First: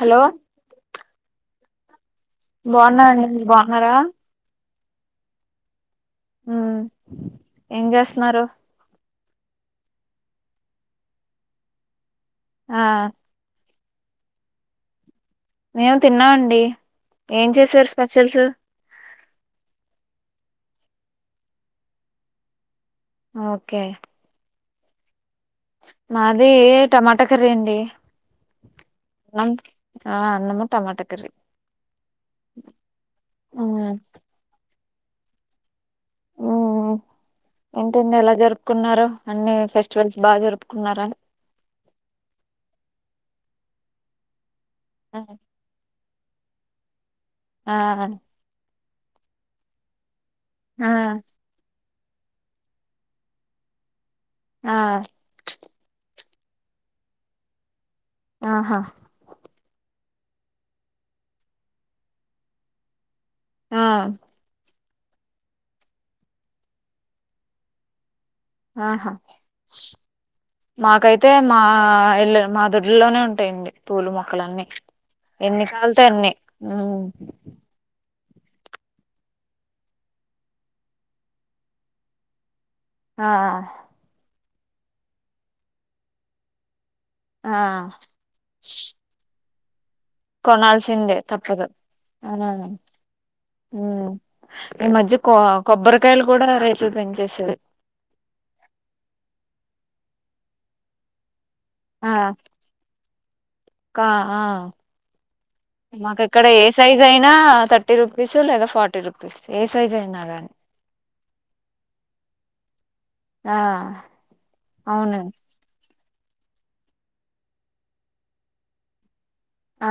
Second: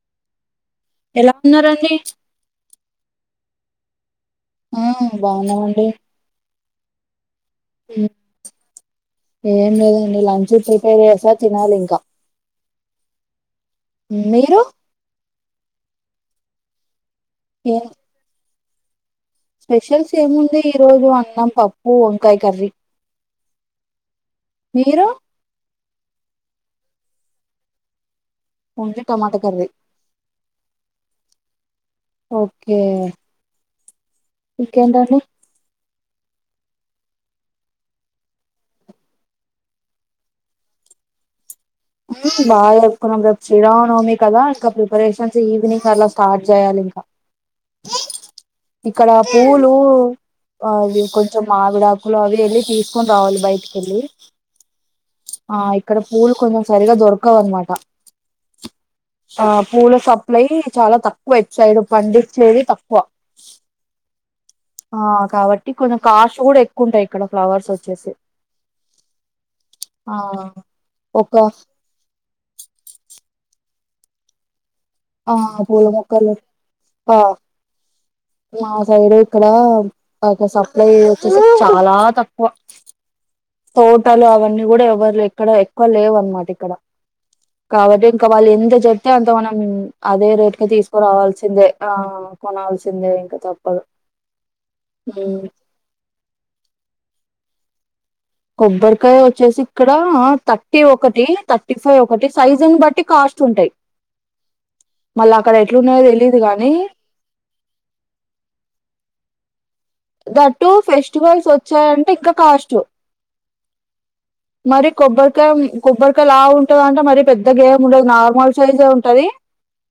Hello ఉన్నారా అండి బాగున్నండి మీరు బాగున్నారా ఆ బాగున్నామండి హ ఏం హ్మ్. చేస్తున్నారు ఏం లేదండి లంచ్ ప్రిపేర్ చేసా తినాలి ఇంకా ఆ మీరు మేము తిన్నాము అండి ఏం చేసారు స్పెషల్స్ స్పెషల్స్ ఏముంది ఈ రోజు అన్నం పప్పు వంకాయ కర్రీ ఓకే మీరు మాది టమాటా కర్రీ అండి ఓన్లీ టమాటా కర్రీ ఆ అన్నము టమాట కర్రీ ఓకే ఉమ్ ఇకేందండి ఉమ్ ఏంటండి ఎలా జరుపుకున్నారు అన్ని ఫెస్టివల్స్ బాగా జరుపుకున్నారా బాగా జరుపుకున్నాం రేపు శ్రీరావనవమి కదా ఇంకా ఆ ప్రిపరేషన్స్ ఈవినింగ్ అలా స్టార్ట్ చేయాలి ఇంకా ఆ హా ఇక్కడ పూలు ఆ అవి కొంచెం మావిడాకులు ఇలా అవి వెళ్ళి తీసుకుని రావాలి బయటికెళ్ళి ఆ ఇక్కడ పూలు కొంచెం సరిగా దొరకవ అనమాట ఆహా ఆ పూల షాప్ ఇటు సైడ్ పూలు చాలా తక్కువ ఇటు సైడ్ పండించేది తక్కువ ఆ ఆ కాబట్టి కొంచెం కాస్ట్ కూడా ఎక్కుఉంటాయి ఇక్కడ ఫ్లవర్స్ వచ్చేసి ఆహా ఆ మాకైతే ఒక మా ఇళ్లలో మా దొడ్లలోనే ఉంటాయండి పూల మొక్కలన్నీ ఆ ఎన్ని పూల కావాలితే అన్ని మొక్కలు ఉమ్ ఆ మా సైడు ఇక్కడ ఒక సప్లై వచ్చేది చాలా తక్కువ ఆ తోటలు అవన్నీ కూడా ఎవరు ఎక్కడ ఎక్కువ లేవు అనమాట ఇక్కడ ఆ కాబట్టి ఇంకా వాళ్ళు ఎంత చెప్తే అంత మన కొనాల్సిందే తప్పదు ఆ కొనాల్సిందే ఇంకా తప్పదు మద్య ఉమ్. కొబ్బరికాయలు కూడా రేట్లు పెంచేసరు కొబ్బరికాయ వచ్చేసి ఇక్కడ థర్టీ ఒకటి థర్టీ ఫైవ్ ఆ ఒకటి సైజ్ ని బట్టి కాస్ట్ ఉంటాయి ఆ మళ్ళీ అక్కడ ఎట్లున్నాయో మాకు తెలీదు ఇక్కడ ఏ గానీ సైజ్ అయినా థర్టీ రుపీస్ లేదా ఫార్టీ రుపీస్ దట్టు ఫెస్టివల్స్ వచ్చాయంటే ఇంకా కాస్ట్ ఆ మరి అవునండి కొబ్బరకాయ కొబ్బరి కాయ లావు ఉంటాదంటే మరి పెద్ద గేమ్ ఉండదు నార్మల్ సైజే ఉంటది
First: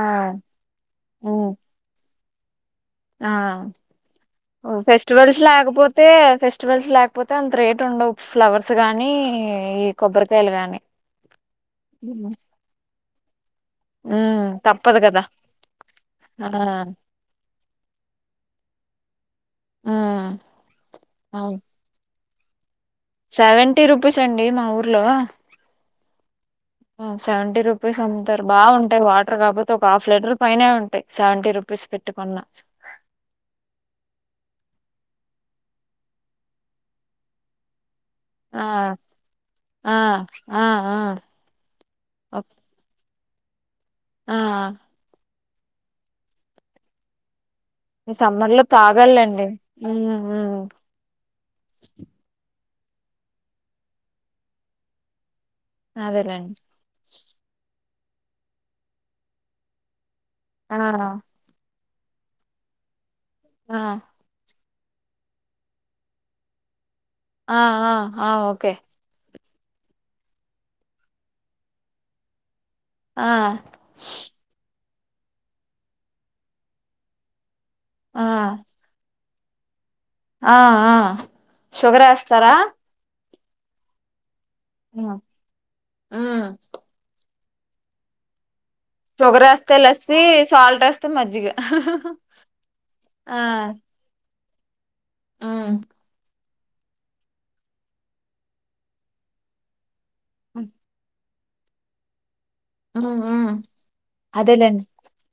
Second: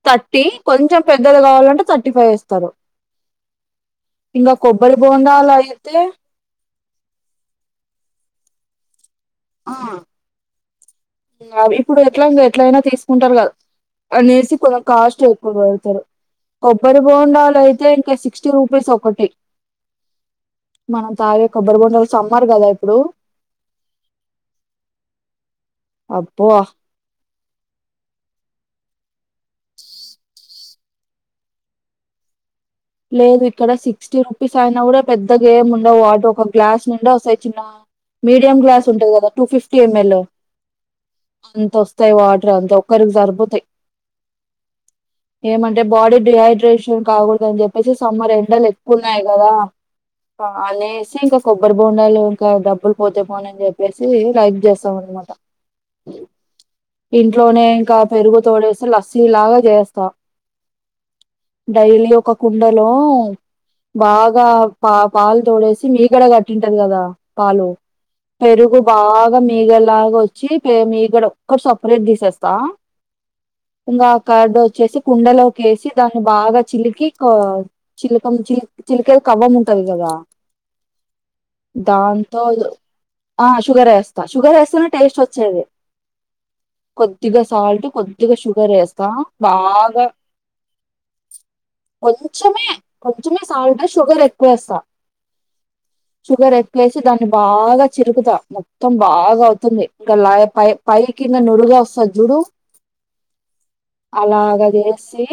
ఆ థర్టీ కొంచెం పెద్దది ఉమ్ కావాలంటే థర్టీ ఫైవ్ ఇస్తరు ఆ కొబ్బరి ఫెస్టివల్స్ బోండాలు అయితే లేకపోతే ఫెస్ట్ పెస్టివల్స్ లేకపోతే అంత రేట్ ఉండవు ఫ్లవర్స్ గానీ ఈ కొబ్బరికాయలు గాని అవి ఇప్పుడు ఉమ్ ఎట్లాగు ఎట్లయినా తీసుకుంటారు కదా ఉమ్, అనేసి కొంచెం తప్పదు కదా కాస్ట్ ఎక్కువ పెడతారు ఆ కొబ్బరి బొండాలు అయితే ఇంకా సిక్స్టీ రూపీస్ ఒకటి ఉమ్ మనం తాగే అవును కొబ్బరు బొండాలు సమ్మరు కదా ఇది సెవెంటీ రూపీస్ అండి మా ఊర్లో అబ్బో హా సెవెంటీ రుపీస్ అమ్ముతారు బాగుంటాయి వాటర్ కాకపోతే ఒక హాఫ్ లీటర్ పైనే ఉంటాయి సెవెంటీ రుపీస్ విడిసి పెట్టు మల్లా లేదు ఇక్కడ సిక్స్టీ రుపీస్ అయినా కూడా పెద్ద గేమ్ ఉండవు వాటి ఒక గ్లాస్ నిండా వస్తాయి చిన్న మీడియం ఆ క్గ్లాస్ ఉంటంది కదా టూ ఫిఫ్టీ ఆ ఎంఎల్ ఆ ఆ అంత వస్తాయి ఓక్ వాటర్ అంతా ఒక్కరికి సరిపోతాయి ఆ ఏమంటే బాడీ డిహైడ్రేషన్ కాకూడదు అని చెప్పేసి ఈ సమ్మర్ లో ఎండలు ఎక్కువ ఉన్నాయి తాగాలండి కదా ఉమ్ ఆ ఉమ్ అనేసి ఇంకా కొబ్బరి బొండాలు ఇంకా డబ్బులు పోతే పోనియ్ అని చెప్పేసి రైక్ చేశాం అనమాట అదేలేండి ఇంట్లోనే ఇంకా పెరుగు తోడేసి లస్సీ లాగా చేస్తా ఆ డైలీ ఒక కుండలో ఆ బాగా పా పాలు తోడేసి మీగడ కట్టింటది కదా ఆ పాలు ఆ ఆ ఓకే పెరుగు బాగా మి మీగలాగ వచ్చి పె మీగడ ఒక్కటి సపరేట్ తీసేస్తా ఆ ఇంకా కార్డు వచ్చేసి కుండలోకెసి దాన్ని బాగా చిలికి కావ్ ఆ చిలకమ్ చి చిలికే కవ్వము ఉన్ టది గదా ఆ ఆ షుగర్ దాంతో వేస్తారా ఆ షుగర్ ఏస్తా షుగర్ ఏస్తెనే టేస్ట్ ఉమ్ వచ్చేది కొద్ద్ ద్దిగా సాల్ట్ కొద్దిగా సు షుగర్ ఏస్తే లస్సి సాల్ట్ ఏస్తే మజ్జిగ కొంచమే కొంచమే సాల్ట్ షుగర్ ఎక్కువేస్తా ఆ షుగర్ ఎక్కువేసి దాన్ని బాగా చిలుకుతా మొత్తం బాగా అవుతుంది ఒకలై పై పై కింద నురుగ వస్తదిచూడు ఉమ్ ఉమ్ అలాగ అదేలేండి చేసి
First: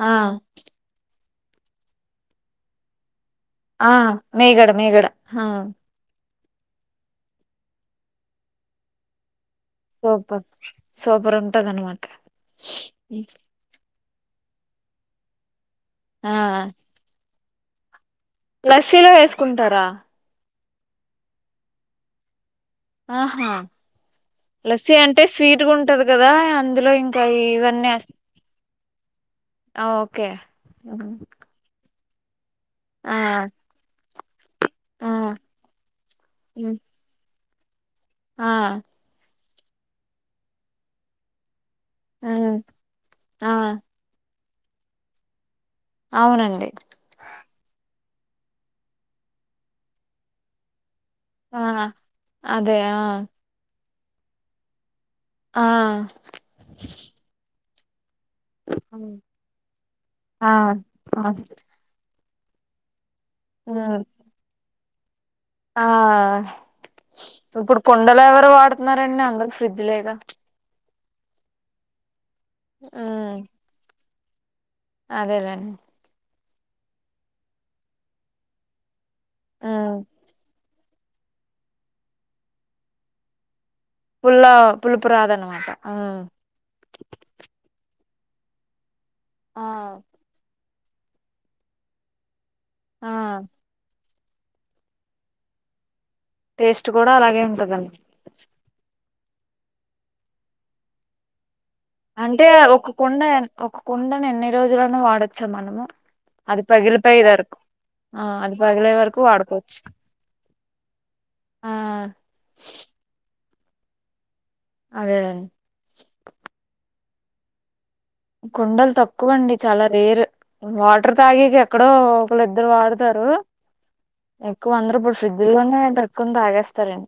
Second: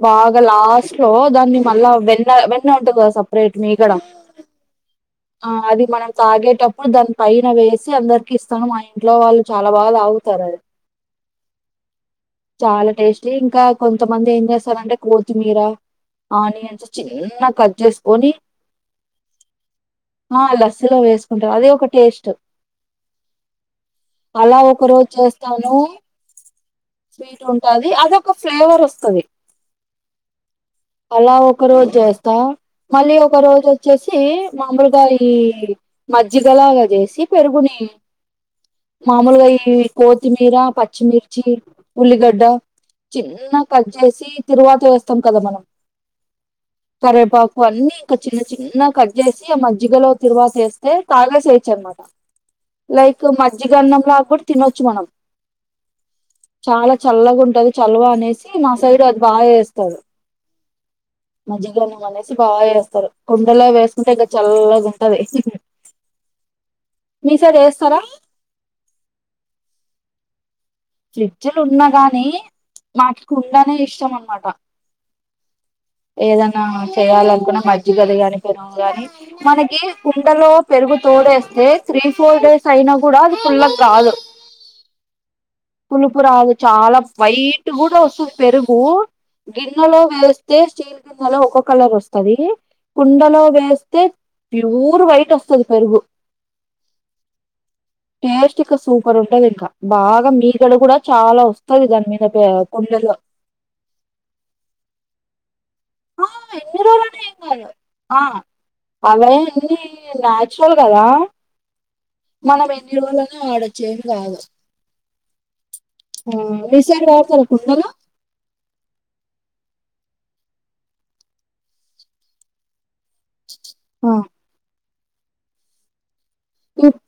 ఆ బాగా లా ఓ దాన్ని మళ్ళా వెన్న వెన్న ఉంటుంది కదా సప్ రేట్ ఆ మీగడ మీగడ మీగడ ఆ అది మనం తాగేటప్పుడు దాని పైన వేసి అందరికి ఇస్తాను మా ఇంట్లో వాళ్ళు చాలా బాగా సూపర్ తాగుతారు అది సూపర్ ఉంటదనమాట చాలా టేస్టీ ఇంకా కొన్ తమంది ఏం చేస్తారంటే కొత్తిమీర ఆ ఆనియన్స్ చిన్న కట్ చేస్ లస్సీలో వేసుకుంటారా ఆ లస్సీలో వేసుకుంటారు అదే ఒక టేస్ట్ ఆహా అలా ఒక లస్సి రోజు అంటే చేస్తాను స్వీట్‌గుంటది కదా అందులో ఇంకా స్వీట్ ఇవన్నీ ఉంటది యెస్ అదొక ఫ్లేవర్ వస్తది ఆ ఓకే ఉమ్. అలా ఒక రోజు చేస్తా మళ్ళీ ఆ ఒక రోజు వచ్చేసి మామూలుగా ఆ ఈ ఉమ్, మజ్జిగలాగా చేసి పెరుగుని ఆ మామూలుగా ఈ కోత్తిమీర పచ్చిమిర్చి ఉల్లిగడ్డ ఉమ్ ఆ చిన్నగా కట్ చేసి తిర్వాత వేస్తాం కదా మనం అవునండి కరేపాకు అన్ని ఇక చిన్న చిన్న కట్ చేసి ఆ మజ్జిగలో తిర్వాత వేస్ తే ఆ తాగేసేయొచ్చు అనమాట అదే ఆ లైక్ మజ్జిగఅన్నం లా కూడా తినొచ్చు మనం. ఆ చాలా చల్లగా ఉంటది చల్లవ అనేసి మా సైడ్ ఉమ్, అది బాగా చేస్ ఆ పా మజ్జిగన్నం అనేసి బాగా చేస్తారు కుండలో వేసుకుంటే ఇంకా చల్లగా ఉంటది. ఆ మీ సైడ్ ఇప్పుడు వేస్తారా కుండలు ఎవరు వాడుతున్నారండి అందరు ఫ్రిడ్జ్ లేగా. ఫ్రిడ్జలు ఉన్నా గాని మాకి కుండనే ఇష్టం అనమాట అదేలేన్ ఏదనా చేయ్యాలనుకున్న మజ్జిగది గాని పెరుగు గాని మనకి ఉమ్ కుండలో పెరుగు తోడేస్తే త్రీ ఫోర్ డేస్ అయినా కూడా అది పుల్లగ్ పుల్ల పులుపురాదను పులుపురాదు చాలా వైట్ కూడా వొస్తుది పెరుగు ఆ గిన్నెలో వేస్తే స్టీల్ గిన్నెలో ఒక్కో కలర్ వస్తాది ఆ కుండలో వేస్తే ప్యూర్ వైట్ వస్తది పెరుగు టేస్ట్ కూడా అలాగే ఉంటదండి టేస్ట్ ఇక సూపర్ ఉంటది ఇంకా బాగా మీగడ కూడా చాలా వస్త్ అంటే ఒక కుండ ఒక కుండను ఎన్ని రోజులైన వాడొచ్చా మనము. ఆ అది ఎన్ని రోజులైనా ఏం పగిలిపోయిదరకు కాదు ఆ అవ్వే అన్ని న్యాచురల్ కదా ఆ మనం ఎన్ని రోజులైన వాడొచ్చు ఏంకాదు అదే చెందవచ కొందరు కుండలు తక్కువ అండి చాలా రేర్ వాటర్ తాగిక ఎక్కడో ఒకళ్ళిద్దరు వాడతారు ఆ ఎక్కువ అందరుప్పుడు ఫ్రిడ్జ లోనేంట కొని తాగేస్తారే ఇప్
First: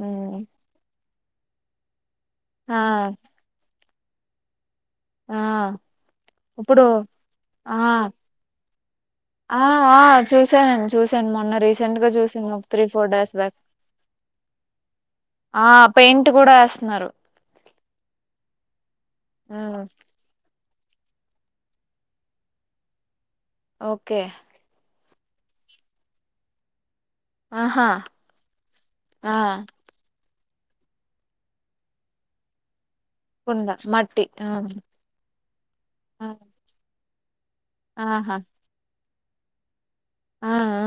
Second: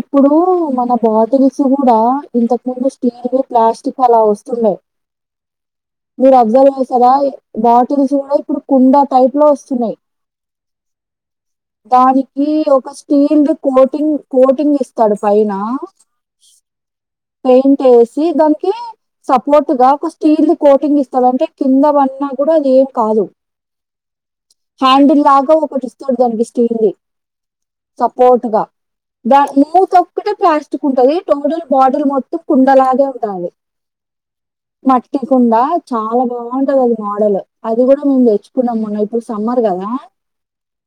ఇప్పుడు ఉమ్ మన బాటిల్స్ కూడా ఆ ఇంతకుందు స్టీల్ ప్లాస్టిక్ అలా వస్తున్నాయి ఆ మీరు అబ్జర్వ్ ఇప్పుడు చేస్తారా ఆ బాటిల్స్ కూడా ఇప్పుడు కుండ టైప్ లో ఆ వస్తున్నాయి ఆ చూసానండి చూసాను మొన్న రీసెంట్ గా దానికి చూసాను త్రీ ఒక four days స్టీల్డ్ back coating coating ఇస్తాడు పైన ఆ పెయింట్ కూడా వేస్తున్నారు పెయింట్ వేసి దానికి ఉమ్. సపోర్ట్గా ఒక స్టీల్ కోటింగ్ ఇస్తాడు అంటే కింద పన్నా కూడా అది ఏం కాదు ఓకే హ్యాండిల్ లాగా ఒకటి ఇస్తుడు దానికి స్టీల్ది ఆహా సపోర్ట్గా ఆ దాని మూతోక్కటే ప్లాస్టిక్ ఉంటుంది టోటల్ బాట్ దాని మొత్తం కుండలగా ఉంటది కుండ మట్టి ఆ మట్టికుండా చాలా ఆ, బాగుంటది అది మోడల్ అది కూడా మేము ఆహా తెచ్చుకున్నాం మోన్న ఇప్పుడు సమ్మర్ కదా ఆ ఆ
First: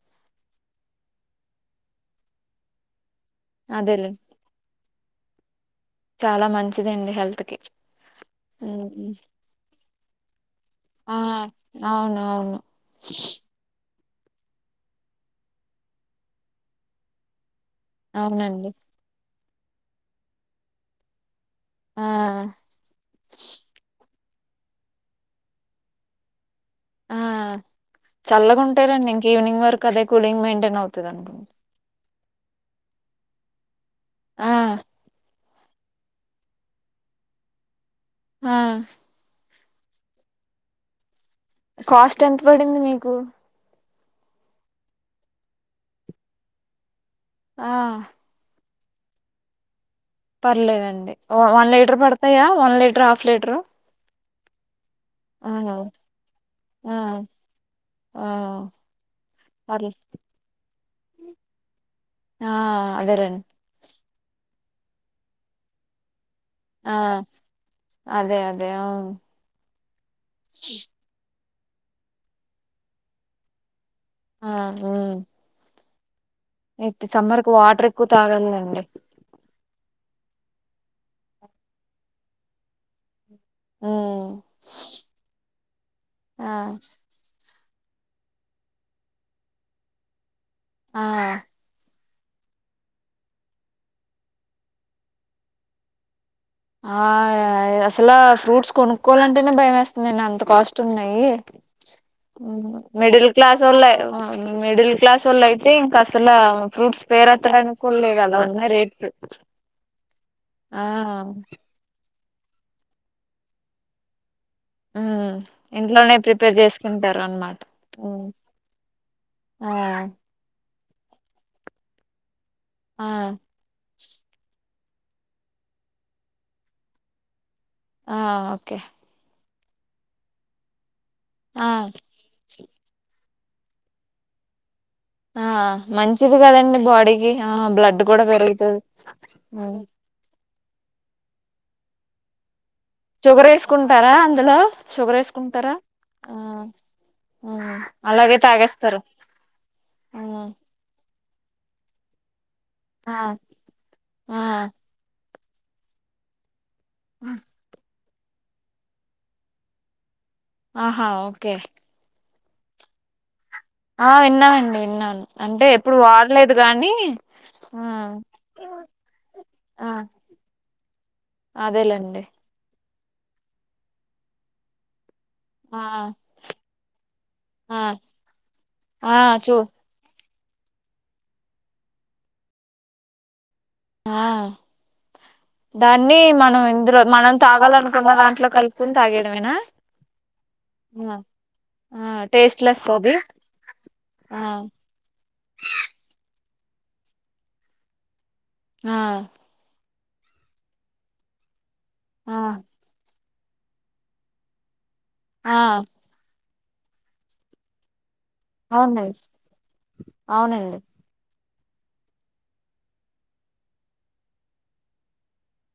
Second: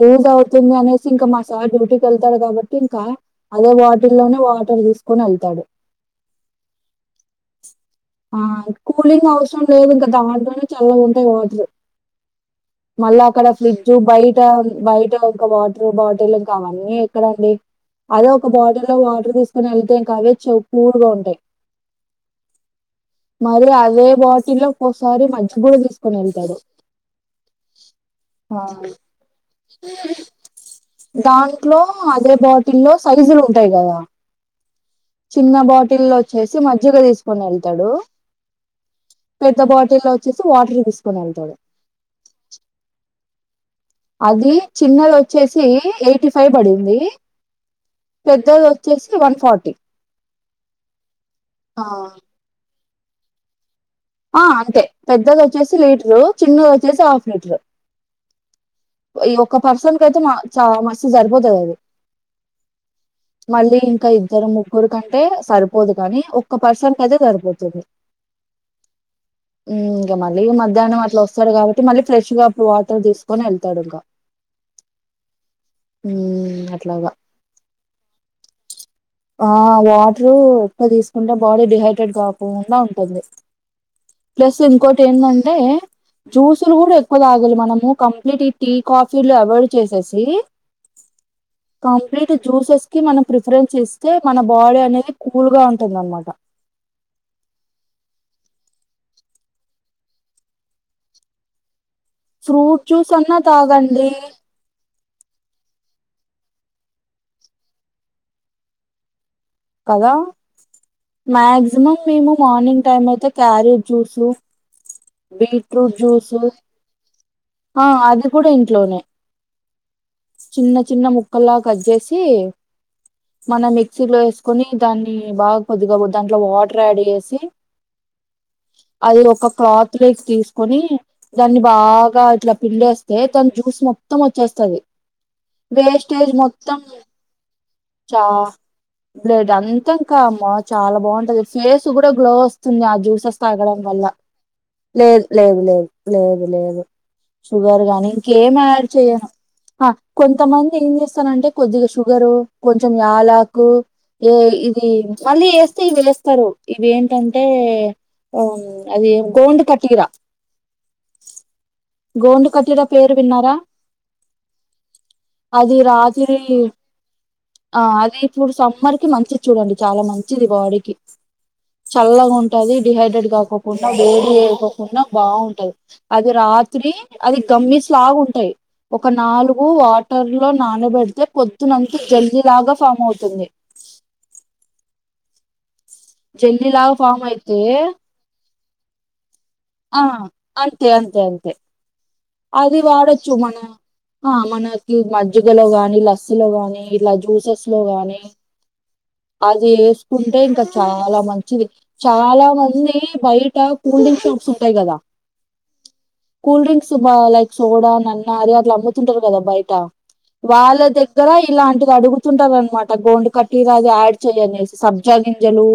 లే తుంది అనేసి ఇంకా మా సార్ డూటీకి వెళ్తాడు కాబట్టి ఇంకా అదే అదేలే బాటిల్లోనే వాటర్ తీసుకొని వెళ్ చాలా మంచిదండి హెల్త్ కి ఆ ఉమ్ కూలింగ్ అవసరం లేదు ఇంకా దాంట్లోనే చల్లగా ఆ ఉంటాయి వాటర్ అవును అవును మళ్ళా అక్కడ ఫ్రిజ్ ఫ్రీజ్ బయట బయట ఒక వాటర్ బాటిల్ ఇంకా అవన్నీ ఎక్కడండి అదే ఒక అవునండి బాటిల్ లో వాటర్ తీసుకొని వెళ్తే ఇంకా అవే చాలా కూల్గా ఉంటాయి ఆ మరి అదే బట్ టిల్లో ఒకసారి మంచి కూడ తీసుకొని వెళ్తాడు ఆ, చల్లగాంటరండి ఇంక ఈవినింగ్ వరకు అదే కూలింగ్ మెయింటైన్ అవుతుంది అనుకుంట ఆ అదే బాటిల్లో సైజులు ఉంటాయి కదా ఆ చిన్న బాటిల్ల్లో వచ్చేసి మజ్జిగ తీసుకుని వెళ్తాడు ఆ పెద్ద బాటిల్లో వచ్చేసి వాటర్ తీస్ కాస్ట్ ఎంత పడింది మీకు అది చిన్నది వచ్చేసి ఎయిటీ ఫైవ్ పడింది ఆ పెద్దది వచ్చేసి వన్ ఫార్టీ పర్లేదండి వన్ లీటర్ ఆ పడతాయా వన్ లీటర్ హాఫ్ లీటరు ఆ అంతే పెద్దది ఆ వచ్చేసి లీటరు చిన్నది ఆ వచ్చేసి హాఫ్ లీటరు ఆ ఈ ఒక్క పర్లే పర్సన్ కయితే మా చ మస్తు సరిపోతాయి అవి ఆ అదేలేండి మళ్ళీ ఇంకా ఇద్దరు ముగ్గురు కంటే సరిపోదు కానీ ఒక పర్సన్ ఆ కి అయితే సరిపోతుంది అదే అదే అవును ఇంకా మళ్ళీ మధ్యాహ్నం అట్ల వస్ వస్తాడు కాబట్ మళ్ళీ ఫ్రెశ్ గా అప్పుడు వాటర్ తీసుకని వెళ్తాడు ఇంకా ఆ ఉమ్ ఉమ్ ఇప్ అట్లాగా సమ్మర్ కు వాటర్ ఎక్కువ తాగాలండి ఆ వాట్ రూ ఎక్కువ తీసుకుంటే బాడీ డిహైడ్రేట్ కాకుకుండా ఉంటుంది హ్మ్. ప్లస్ ఇంకోటి ఏంటంటే ఆ జ్యూసులు కూడా ఎక్కువ తాగలి మనం ఉమ్ కంప్లీట్ ఈ టీ కాఫీలు అవాయిడ్ చేసేసి ఆ కంప్లీట్ జ్యూసెస్ కి మనం ప్రిఫరెన్స్ ఇస్తే మన బాడీ అనేది కూల్ గా ఉంటుందనమాట ఆ అసలు ఫ్రూట్స్ కొనుక్కోవాలంటేనే భయం వేస్తుందండి అంత కాస్ట్ ఉన్నాయి ఉమ్ ఫ్రూట్ జ్యూస్ మిడిల్ అన్నా క్లాస్ వోళ్లే తాగండి ఉమ్ మిడిల్ క్లాస్ వాళ్ళ అయితే ఇంకా అసల ఫ్రూట్స్ పేరెత్తడానికి కూడాలేవ్ అలా ఉన్నాయి రేట్ కదా మాక్సి మ్ మేము మార్నింగ్ టైమ్ అయితే క్యారెట్ జ్యూసు ఉమ్ బీట్రూట్ ఇంట్లోనే జ్యూసు ప్రిపేర్ చేసుకుంటారు అన్నమాట ఆ ఉమ్ అది కూడా ఇంట్లోనే ఆ చిన్న చిన్న ముక్కలా కట్ చేసి ఆ మన మిక్సీలో వేసుకొని దాన్ని బాగా కొద్దిగాబద్దు దాంట్లో వాటర్ యాడ్ చేసి ఆ ఓకే అది ఒక క్లాత్ లోక్ తీసుకొని దాన్ని ఆ బాగా ఇట్లా పిండేస్తే మొత్తం జ్యూస్ మొత్తం వచ్చేస్తుంది ఆ మంచిది కదండి బాడీకి ఆ బ్లడ్ కూడా పెరుగుతుంది లేదు అంతాంకా అమ్మా చాలా బాగుంటది ఫేస్ కూడా గ్లో వస్తుంది వస్తుంది ఆ జ్యూసెస్ షుగర్ తాగడం వల్ల వేసుకుంటారా అందులో షుగర్ లేదు లేదు వేసుకుంటారా లేదు ఆ లేదు లేదు ఆ షుగర్ గానీ అలాగే ఇంకేం యాడ్ తాగేస్తారు చేయను హ ఆ కొంతమంది ఎమ్ చేస్తనంటే కొద్దిగా షుగరు కొంచెం ఆ యాలకు ఏ ఆ ఇది మళ్ళీ చేస్తే ఇవి వేస్తరు ఇవెంటంటే అది గోండు కటిరా ఆహా ఓకే గోండు కట్టడ పేరు విన్నారా ఆ విన్నామండి విన్నాను అంటే అది ఎప్పుడు రాత్రి వాడలేదు కానీ ఆ అది ఇప్పుడు సమ్మర్ కి మంచిది చూడండి ఆ చాలా మంచిది బాడీ అదేలేండి చల్లగా ఉంటది డిహైడ్రేట్ కాకోకుండా వేడి చేేయకోకుండా బాగుంటది ఆ అది రాత్రి అది ఆ గమ్మిస్లాగుంటయి ఒక ఆ చూ నాలుగు వాటర్లు లో నానబెడితే పొద్తునంత జెల్లీ లాగా ఫామ్ అవుతుంది ఆ దాన్ని మనం జల్లి లాగా ఇందులో ఫామ్ మనం అయితే తాగాలనుకున్న దాంట్లో కలిపి కుంతాగేయడమేనా ఆ అంతే అంతే అంతే ఆ టేస్ట్ అది లెస్ వాడొచ్చు మన ఆ మనకి మజ్జిగలో గాని లస్ ని ఇలా జూసస్ లో గాని ఆ అది ఉంటే ఇంకా చాలా మంచిది ఆ చాలా మంది బైట్ కూల్ డ్రింక్ షార్ట్స్ ఉంటాయి కదా ఆ కూల్ డ్రింక్స్ బ లైక్ సోడా న నది అట్లు అమ్ముతుంటారు అవునండి కదా బయట వాళ్ళ అవునండి దగ్గర ఇలాంటిది అడుగుతుంటారు అనమాట గోండు కట్టటీరా అది యాడ్ చేయ్యనేసి సబ్జా గింజలు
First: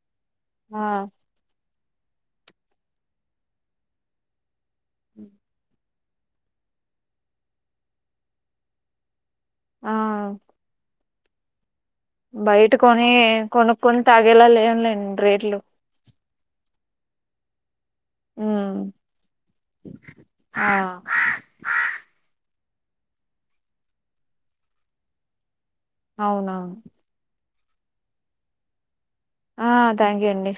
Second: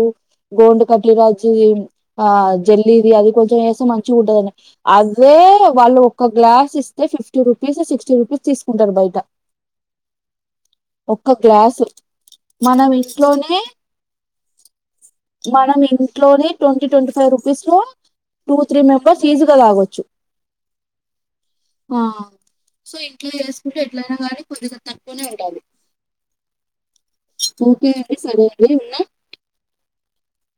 గోండు ఆ కట్లి రాచ్చి ఆ జల్లిది అది కొంచెం వేస్తే మంచిగా ఉంటదండి అదే వాళ్ళు ఒక్క గ్లాస్ ఇస్తే ఫిఫ్టీ రూపీస్ సిక్స్టీ రూపీస్ తీసుకుంటారు బయట ఆ ఒక్క గ్లాసు బయట మనం కొని ఇంట్లోనే కొనుక్కొని తాగేలా లేవులేండి రేట్లు మనం ఇంట్లోనే to twenty five rupees two um three members ఈజీగా తాగొచ్చు ఆ ఆ సో ఇంట్లో చేసుకుంటే ఎట్లయినా కానీ కొద్దిగా తక్కువనే ఉండాలి అవునా ఓకే అండి సరే అండి ఉన్నా ఆ థ్యాంక్ యూ అండి